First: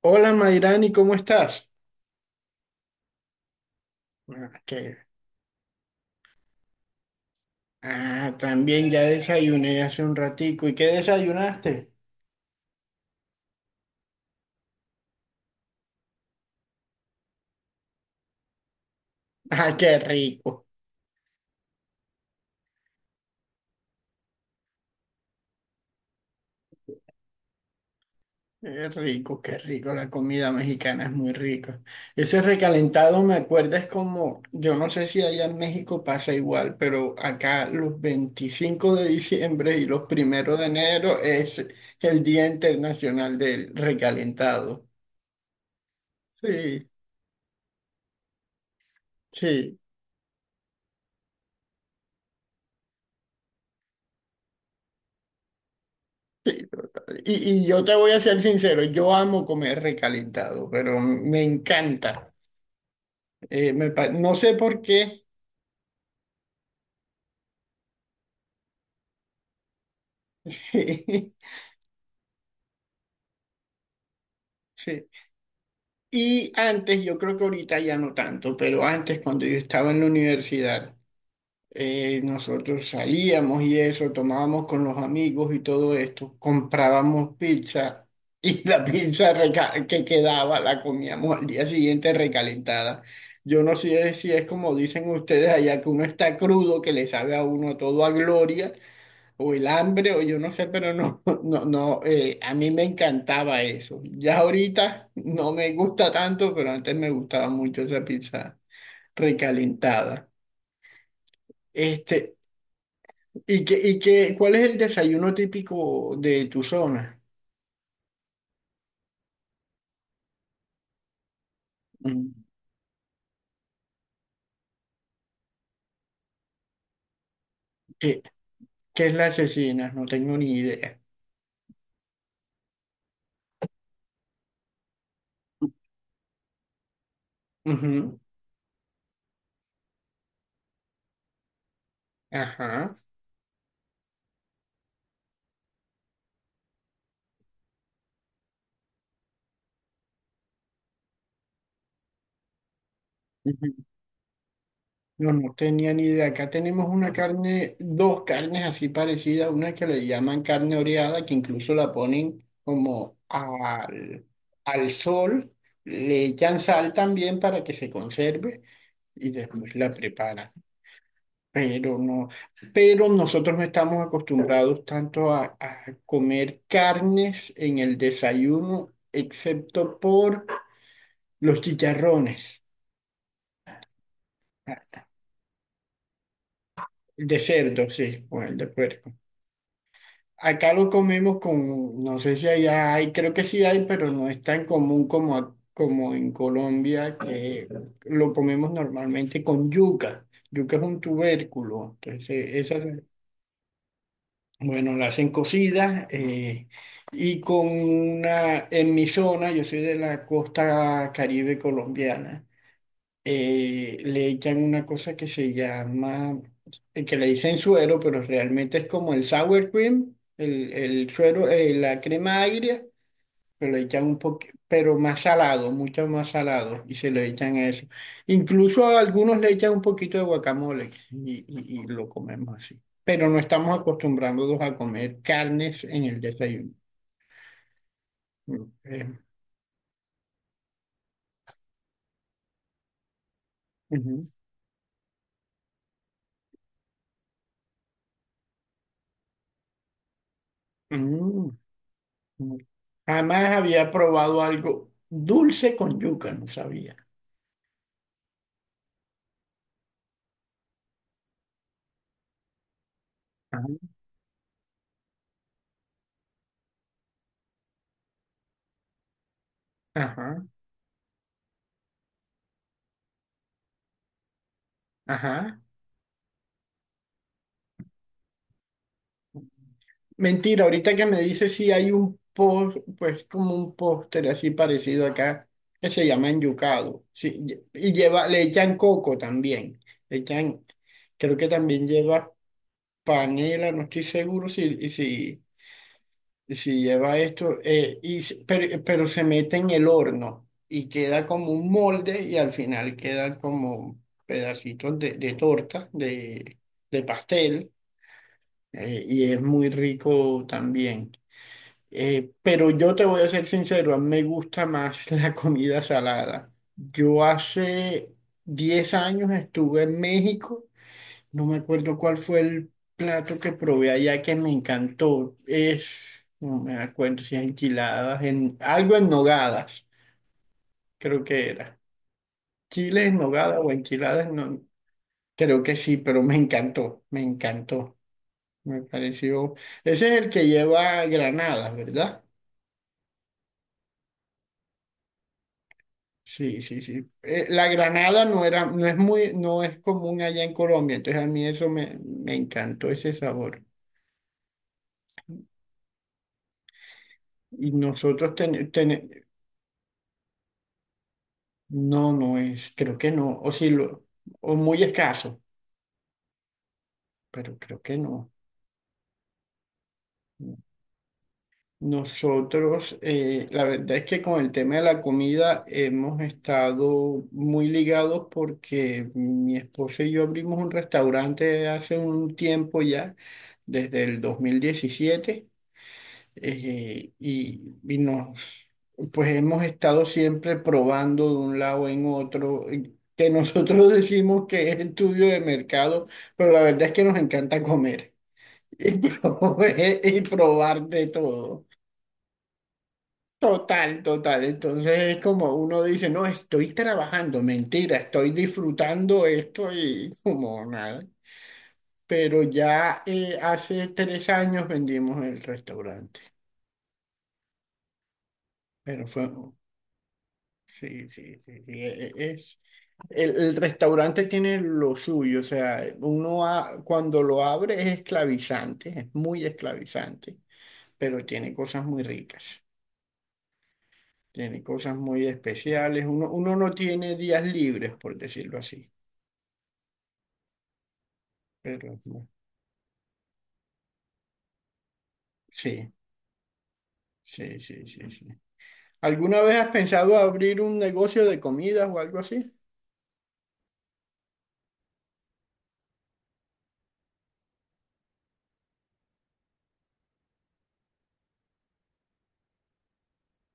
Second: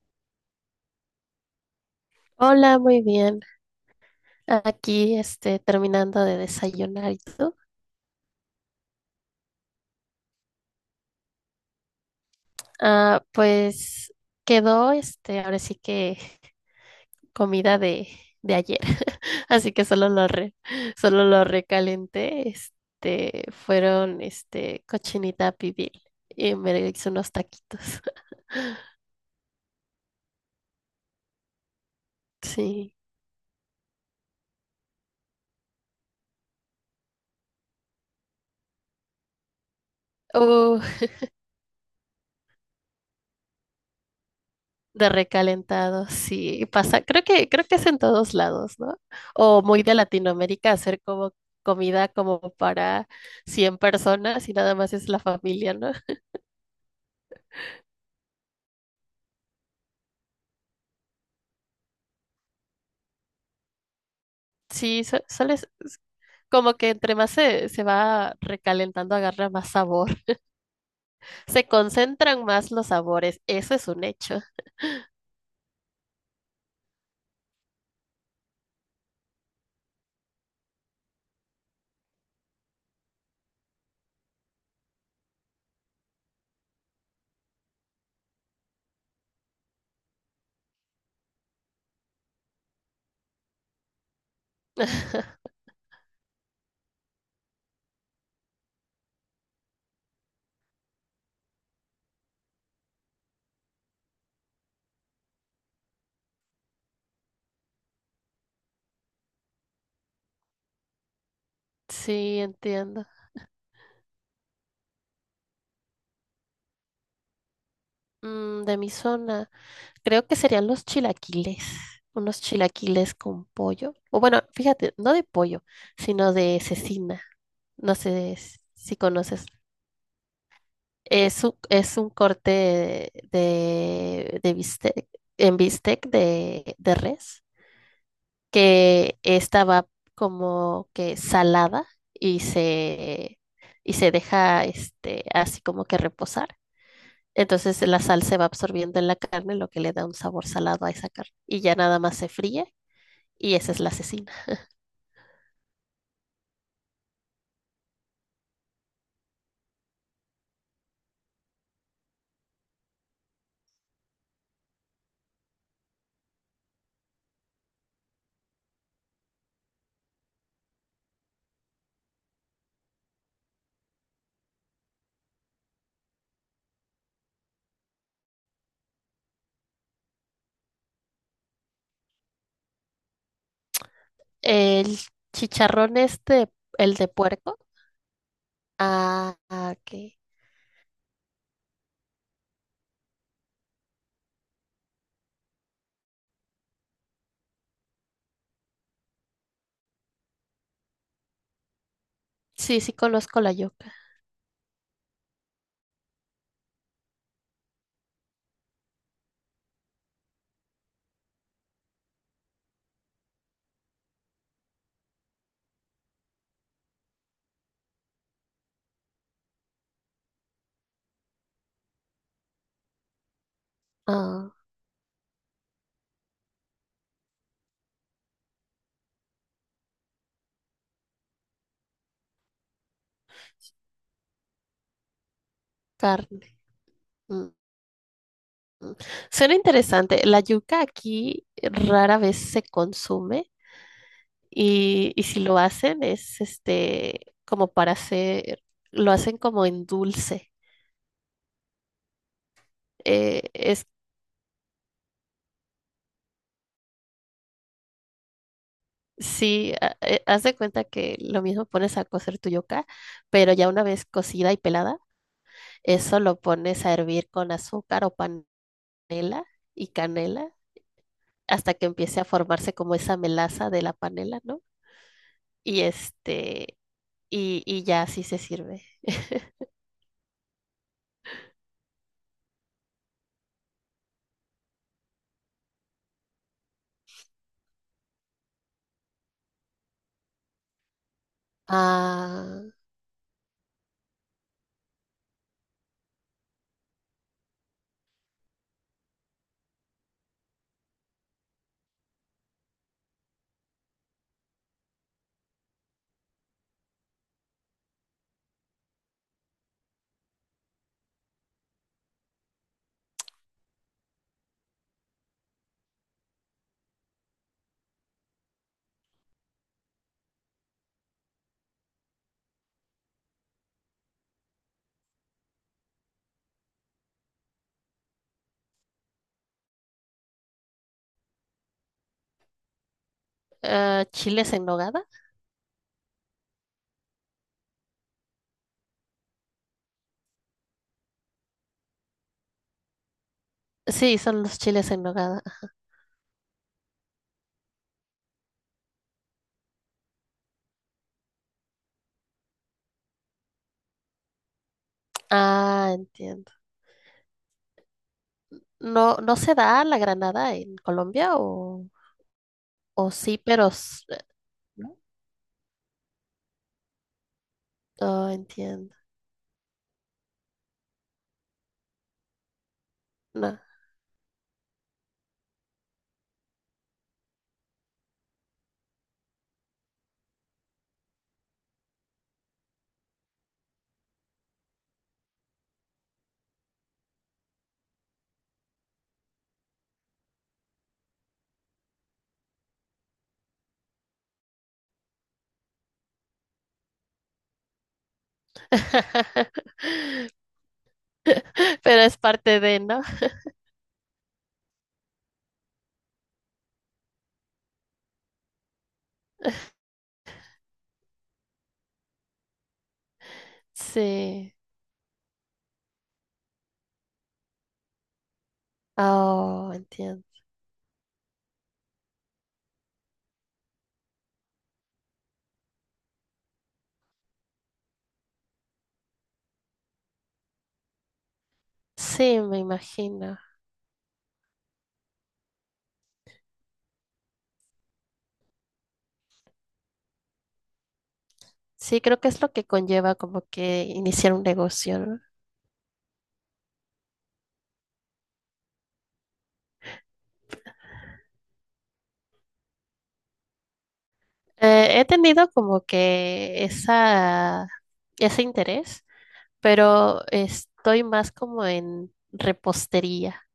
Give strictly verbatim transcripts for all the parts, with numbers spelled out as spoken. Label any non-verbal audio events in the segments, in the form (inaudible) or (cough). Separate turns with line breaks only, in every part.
Hola Mayrani, ¿cómo estás?
Hola, muy bien.
Ah, ¿qué?
Aquí, este, terminando de desayunar. ¿Y tú?
Ah, también ya desayuné hace un ratico. ¿Y qué desayunaste? (laughs)
Ah, pues quedó, este, ahora sí que comida de, de ayer. (laughs) Así
Ah,
que
qué
solo lo re,
rico.
solo lo recalenté. Este, fueron, este, cochinita pibil y me hice unos taquitos. (laughs)
Qué rico, qué rico. La comida mexicana es muy rica. Ese
Sí.
recalentado me acuerda es como, yo no sé si allá en México pasa igual, pero acá los veinticinco de diciembre y los primeros de enero es el Día Internacional del Recalentado.
De recalentado, sí,
Sí,
pasa, creo que, creo que es en todos lados, ¿no? O
sí.
muy de Latinoamérica, hacer como comida como para cien personas y nada más es la familia, ¿no?
Sí. Y, y yo te voy a ser sincero, yo amo comer recalentado, pero me encanta. Eh, me pa- no sé por
Sí, su-
qué.
suele, s- s- como que entre más se, se va recalentando, agarra más sabor,
(laughs)
se concentran más los sabores. Eso es un hecho.
Sí. Y antes, yo creo que ahorita ya no tanto, pero antes cuando yo estaba en la universidad, eh, nosotros salíamos y eso, tomábamos con los amigos y todo esto, comprábamos pizza y (laughs) la pizza reca- que quedaba la comíamos al día siguiente recalentada. Yo no sé si es como dicen
(laughs)
ustedes allá, que uno está crudo, que le sabe a uno todo a gloria, o el hambre, o yo no sé, pero no, (laughs) no, no, eh, a mí me encantaba eso. Ya ahorita no me gusta tanto, pero antes me gustaba mucho esa pizza recalentada. Este,
Sí, entiendo.
¿Y qué, y qué, cuál es el desayuno típico de tu zona?
Mm, de mi zona. Creo que serían los chilaquiles,
Mm.
unos chilaquiles con pollo. O bueno, fíjate, no de pollo, sino de cecina. No
¿Qué,
sé s- si
qué es la
conoces.
cecina? No tengo ni idea.
Es un, es un corte de, de bistec, en bistec de, de res,
Ujú.
que estaba como que salada y
Ajá.
se, y se deja este, así como que reposar. Entonces la sal se va absorbiendo en la carne, lo que le da un sabor salado a esa carne. Y ya nada más se fríe. Y esa es
Ujú.
la asesina.
No, no tenía ni idea. Acá tenemos una carne, dos carnes así parecidas, una que le llaman carne oreada, que incluso la ponen como al, al sol, le echan sal también para que se conserve y después la preparan. Pero no, pero nosotros no estamos acostumbrados tanto a, a comer carnes en el desayuno, excepto por los chicharrones.
El
Ah,
chicharrón este, el de
de
puerco.
cerdo, sí, o el de puerco.
Ah, ah, ok.
Acá lo comemos con, no sé si allá hay, creo que sí hay, pero no es tan común como, a- como en Colombia, que lo comemos normalmente con yuca. Yuca es un tubérculo, entonces esa,
Sí, sí conozco la yuca.
bueno, la hacen cocida, eh, y con una, en mi zona, yo soy de la costa Caribe colombiana, eh, le echan una cosa que se llama, eh, que le dicen suero, pero realmente es como el sour cream, el, el suero, eh, la crema agria, se lo echan un poco,
Ah,
pero más salado, mucho más salado, y se lo echan a eso. Incluso a algunos le echan un poquito de guacamole y, y- y lo comemos así. Pero no estamos acostumbrándonos a comer carnes en el
carne.
desayuno.
Mm, mm.
Eh,
Suena interesante. La yuca aquí rara vez se consume
ujú.
y, y si lo hacen es este como para hacer, lo hacen como en dulce.
Mm, mm.
Eh,
Jamás
es
había probado algo dulce con yuca, no sabía.
sí, ha- eh, haz de cuenta que lo mismo pones a cocer tu yuca, pero ya
Ajá,
una vez cocida y pelada, eso lo pones a hervir con azúcar o panela y
ajá.
canela hasta que empiece a formarse como esa melaza de la panela, ¿no?
Ajá.
Y este, y, y ya así se sirve.
Mentira, ahorita que me dice si hay un post, pues como un póster así parecido acá, que se llama enyucado. Sí, lle- y lleva, le echan coco también. Le echan, creo que también lleva
Ah,
panela, no estoy seguro si, y si, y si lleva esto, eh, y, se- pero, pero se mete en el horno y queda como un molde y al final quedan como pedacitos de, de torta, de, de pastel, eh, y es muy rico también. Eh, pero yo te voy a ser sincero, a mí me gusta más (laughs) la comida salada. Yo hace diez años estuve en México, no me acuerdo cuál fue el plato que probé allá que me encantó. Es, no me acuerdo si es enchiladas, en, algo en nogadas, creo que era. Chile en nogada o
ah,
enchiladas,
¿chiles
no,
en nogada?
creo que sí, pero me encantó, me encantó. Me pareció, ese es el que lleva granadas, ¿verdad?
Sí, son los chiles en nogada.
Sí, sí, sí. Eh, la granada no era, no es muy, no es común allá en Colombia, entonces a mí eso me, me encantó ese sabor.
Ah, entiendo.
Y nosotros ten, ten-
¿No, no se da la granada en Colombia? O,
no, no es, creo que
o sí,
no, o
pero...
sí
s-
lo,
eh,
o muy
¿no?
escaso, pero creo que no.
Ah, entiendo.
Nosotros, eh,
No.
la verdad es que con el tema de la comida hemos estado muy ligados porque mi esposa y yo abrimos un restaurante hace un tiempo ya, desde el dos mil diecisiete. eh, y, y nos, pues hemos estado siempre probando de un lado en otro, eh, que nosotros (laughs) decimos que es estudio de mercado, pero la verdad es que nos encanta comer y, pro-
(laughs)
(laughs) y probar de todo.
Pero es parte de, ¿no?
Total, total. Entonces es como uno dice, no, estoy trabajando, mentira, estoy disfrutando esto y (laughs) como nada. Pero ya eh, hace tres
Sí.
años vendimos el restaurante, pero fue...
Oh, entiendo.
Sí, sí, sí, sí, e- e- es, el, el restaurante tiene lo suyo, o sea, uno a- cuando lo abre es esclavizante, es muy esclavizante, pero tiene cosas muy
Sí, me
ricas,
imagino.
tiene cosas muy especiales, uno, uno no tiene días libres, por decirlo así, pero
Sí, creo
no.
que es lo que conlleva como que iniciar un negocio, ¿no?
Sí, sí, sí, sí, sí. ¿Alguna vez has pensado abrir un negocio de comidas o algo así?
Eh, he tenido como que esa, ese interés, pero estoy más como en repostería,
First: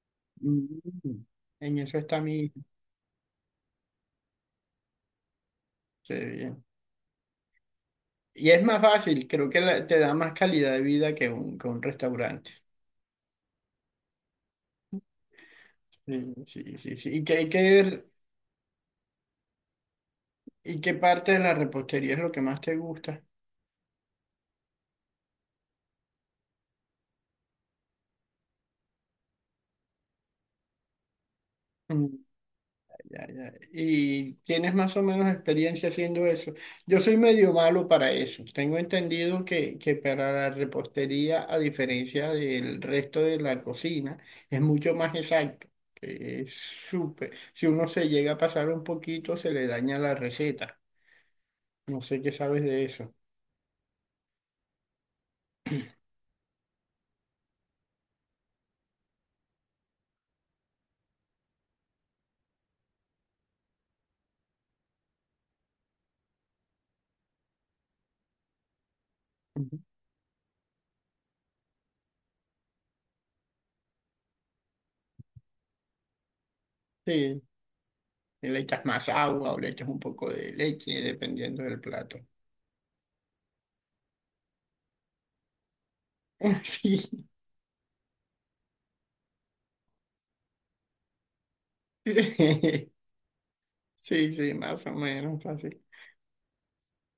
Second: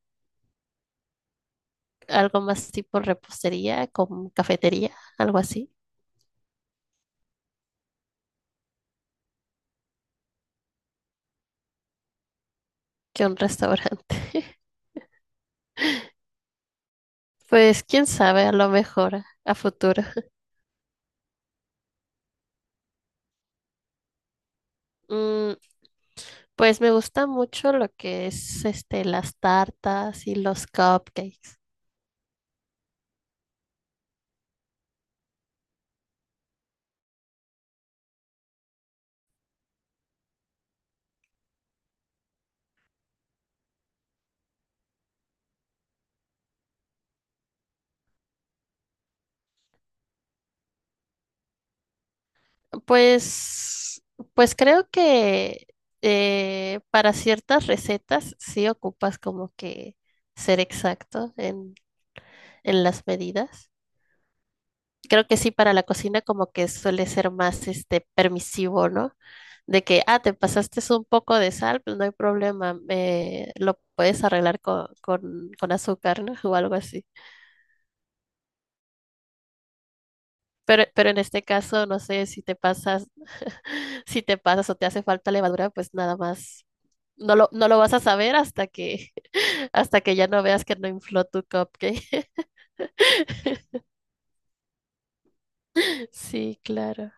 Mm. En eso está
algo
mi...
más tipo repostería, con cafetería, algo así,
Qué bien. Y es más fácil, creo que la- te da más calidad de vida que un, que un restaurante.
que un restaurante. (laughs)
Sí, sí, sí, sí. ¿Y qué, y
Pues
qué,
quién sabe, a lo mejor a futuro. (laughs)
y qué parte de la repostería es lo que más te gusta?
Mm, pues me gusta mucho lo que es este las tartas y los cupcakes.
Mm. Ya, ya. Y tienes más o menos experiencia haciendo eso. Yo soy medio malo para eso. Tengo entendido que, que para la repostería, a diferencia del resto de la cocina, es mucho más exacto. Que es súper. Si uno se llega a pasar un poquito, se le daña la receta. No sé qué sabes de eso.
Pues, pues creo que eh, para ciertas recetas sí ocupas como que ser exacto en, en las medidas. Creo que sí, para la cocina como que suele ser más este permisivo, ¿no? De que, ah, te pasaste un poco de sal, pues no hay problema, eh, lo puedes arreglar con, con, con azúcar, ¿no? (laughs) O algo así.
Sí, y le echas más agua o le echas un poco de
Pero,
leche,
pero en este
dependiendo del
caso, no
plato.
sé si te pasas, (laughs) si te pasas o te hace falta levadura, pues nada
(laughs)
más.
Sí,
No lo, no lo vas a saber hasta que, (laughs) hasta que ya no veas que no infló tu cupcake. (laughs)
(laughs) sí, sí, más o menos así.
Sí, claro.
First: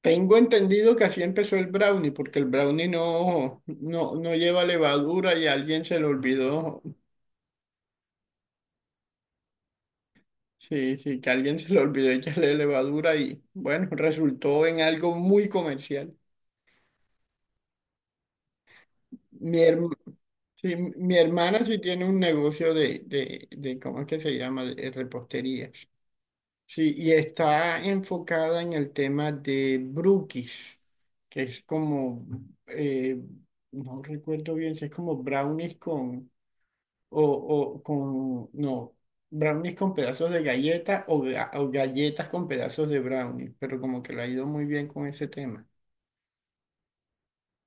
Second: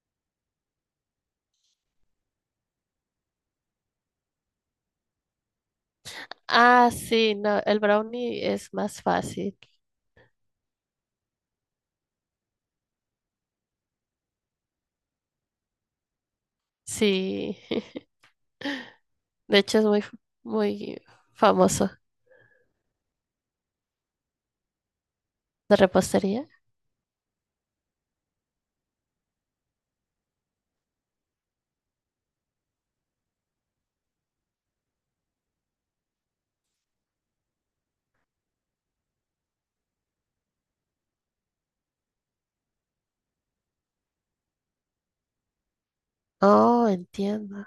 Tengo entendido que así empezó el brownie, porque el brownie no, no, no lleva levadura y a alguien se le olvidó.
Ah, sí, no, el brownie es más fácil.
Sí, sí, que a alguien se le olvidó echarle levadura y bueno, resultó en algo muy comercial.
Sí. (laughs) De
Mi,
hecho, es
herm-
muy,
sí,
muy
mi hermana sí
famoso
tiene un negocio de, de, de, ¿cómo es que se llama? De repostería.
de repostería.
Sí, y está enfocada en el tema de brookies, que es como, eh, no recuerdo bien si es como brownies con, o, o con, no, brownies con pedazos de galleta o, ga- o galletas con pedazos de brownies, pero como que le ha ido muy bien con ese tema.
Oh, entiendo.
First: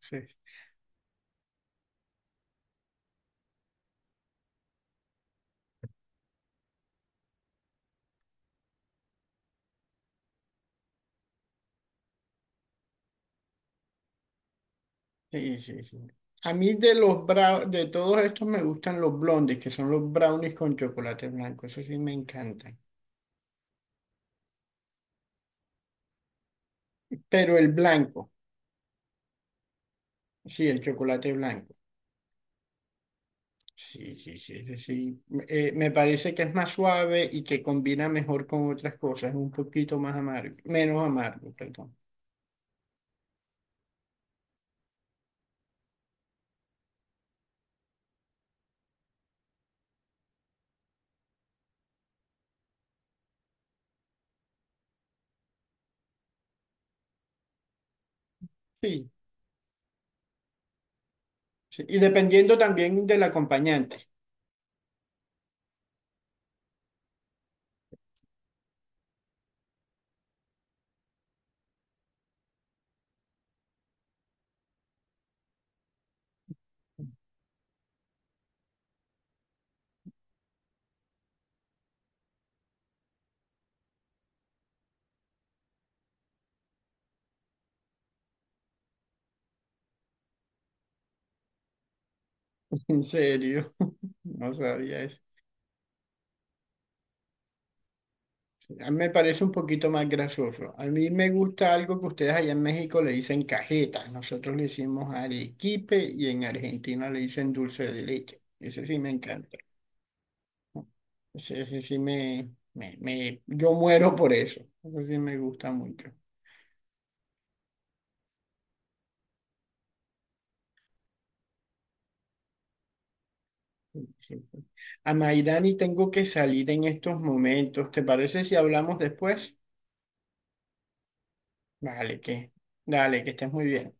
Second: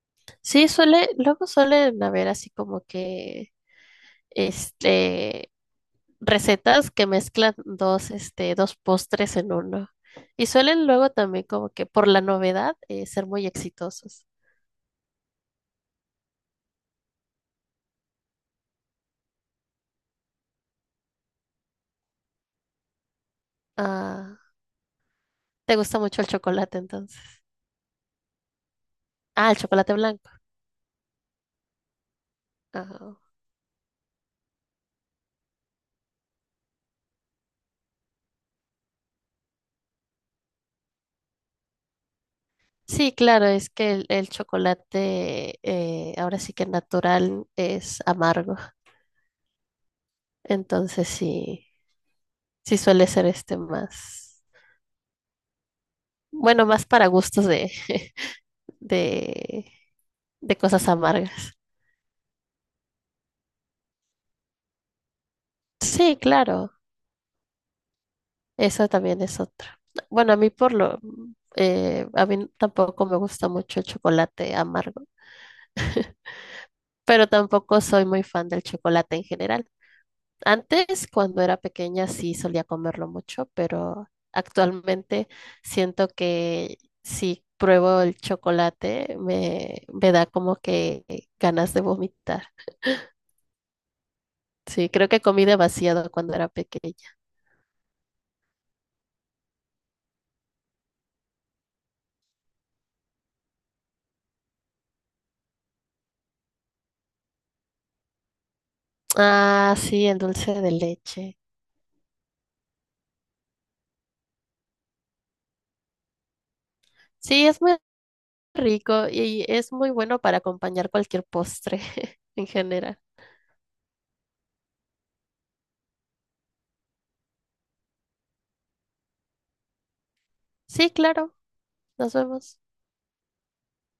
Sí,
Sí, suele, luego suelen haber así como que, este, recetas que mezclan dos, este, dos postres en uno. Y suelen luego también como que por la novedad eh, ser muy exitosos.
sí, sí. Sí. A mí de los brownies, de todos estos me gustan los blondes, que son los brownies con chocolate blanco, eso sí me encantan.
Ah, ¿te gusta mucho el chocolate entonces?
Pero el blanco,
Ah, el chocolate blanco.
sí, el chocolate blanco.
Ah,
Sí, sí, sí, sí. Sí. Eh, me parece que es más suave y que combina mejor con otras cosas, es un poquito más amargo, menos amargo, perdón.
sí, claro, es que el, el chocolate eh, ahora sí que natural es amargo. Entonces sí, sí suele ser este más, bueno, más para gustos de, (laughs)
Sí,
de, de cosas amargas.
sí. Y dependiendo también del acompañante,
Sí, claro. Esa también es otra. Bueno, a mí por lo, eh, a mí tampoco me gusta mucho el chocolate amargo, pero tampoco soy muy fan del chocolate en general. Antes, cuando era pequeña, sí solía comerlo mucho, pero actualmente siento que si pruebo el chocolate me, me da como que ganas de vomitar.
(laughs) en serio, (laughs) no
Sí,
sabía
creo que
eso.
comí demasiado cuando era pequeña.
A mí me parece un poquito más grasoso. A mí me gusta algo que ustedes allá en México le dicen cajetas, nosotros le decimos arequipe y en Argentina le dicen dulce de leche. Ese sí me encanta.
Ah, sí, el dulce de leche.
Ese, ese sí me, me, me- yo muero por eso. Eso sí me gusta mucho.
Sí, es muy rico y es muy bueno para acompañar cualquier postre (laughs) en general.
Sí, sí. Sí. A Mayrani tengo que salir en estos momentos. ¿Te parece si hablamos después?
Sí, claro, nos
Vale, que,
vemos.
dale, que estés muy bien.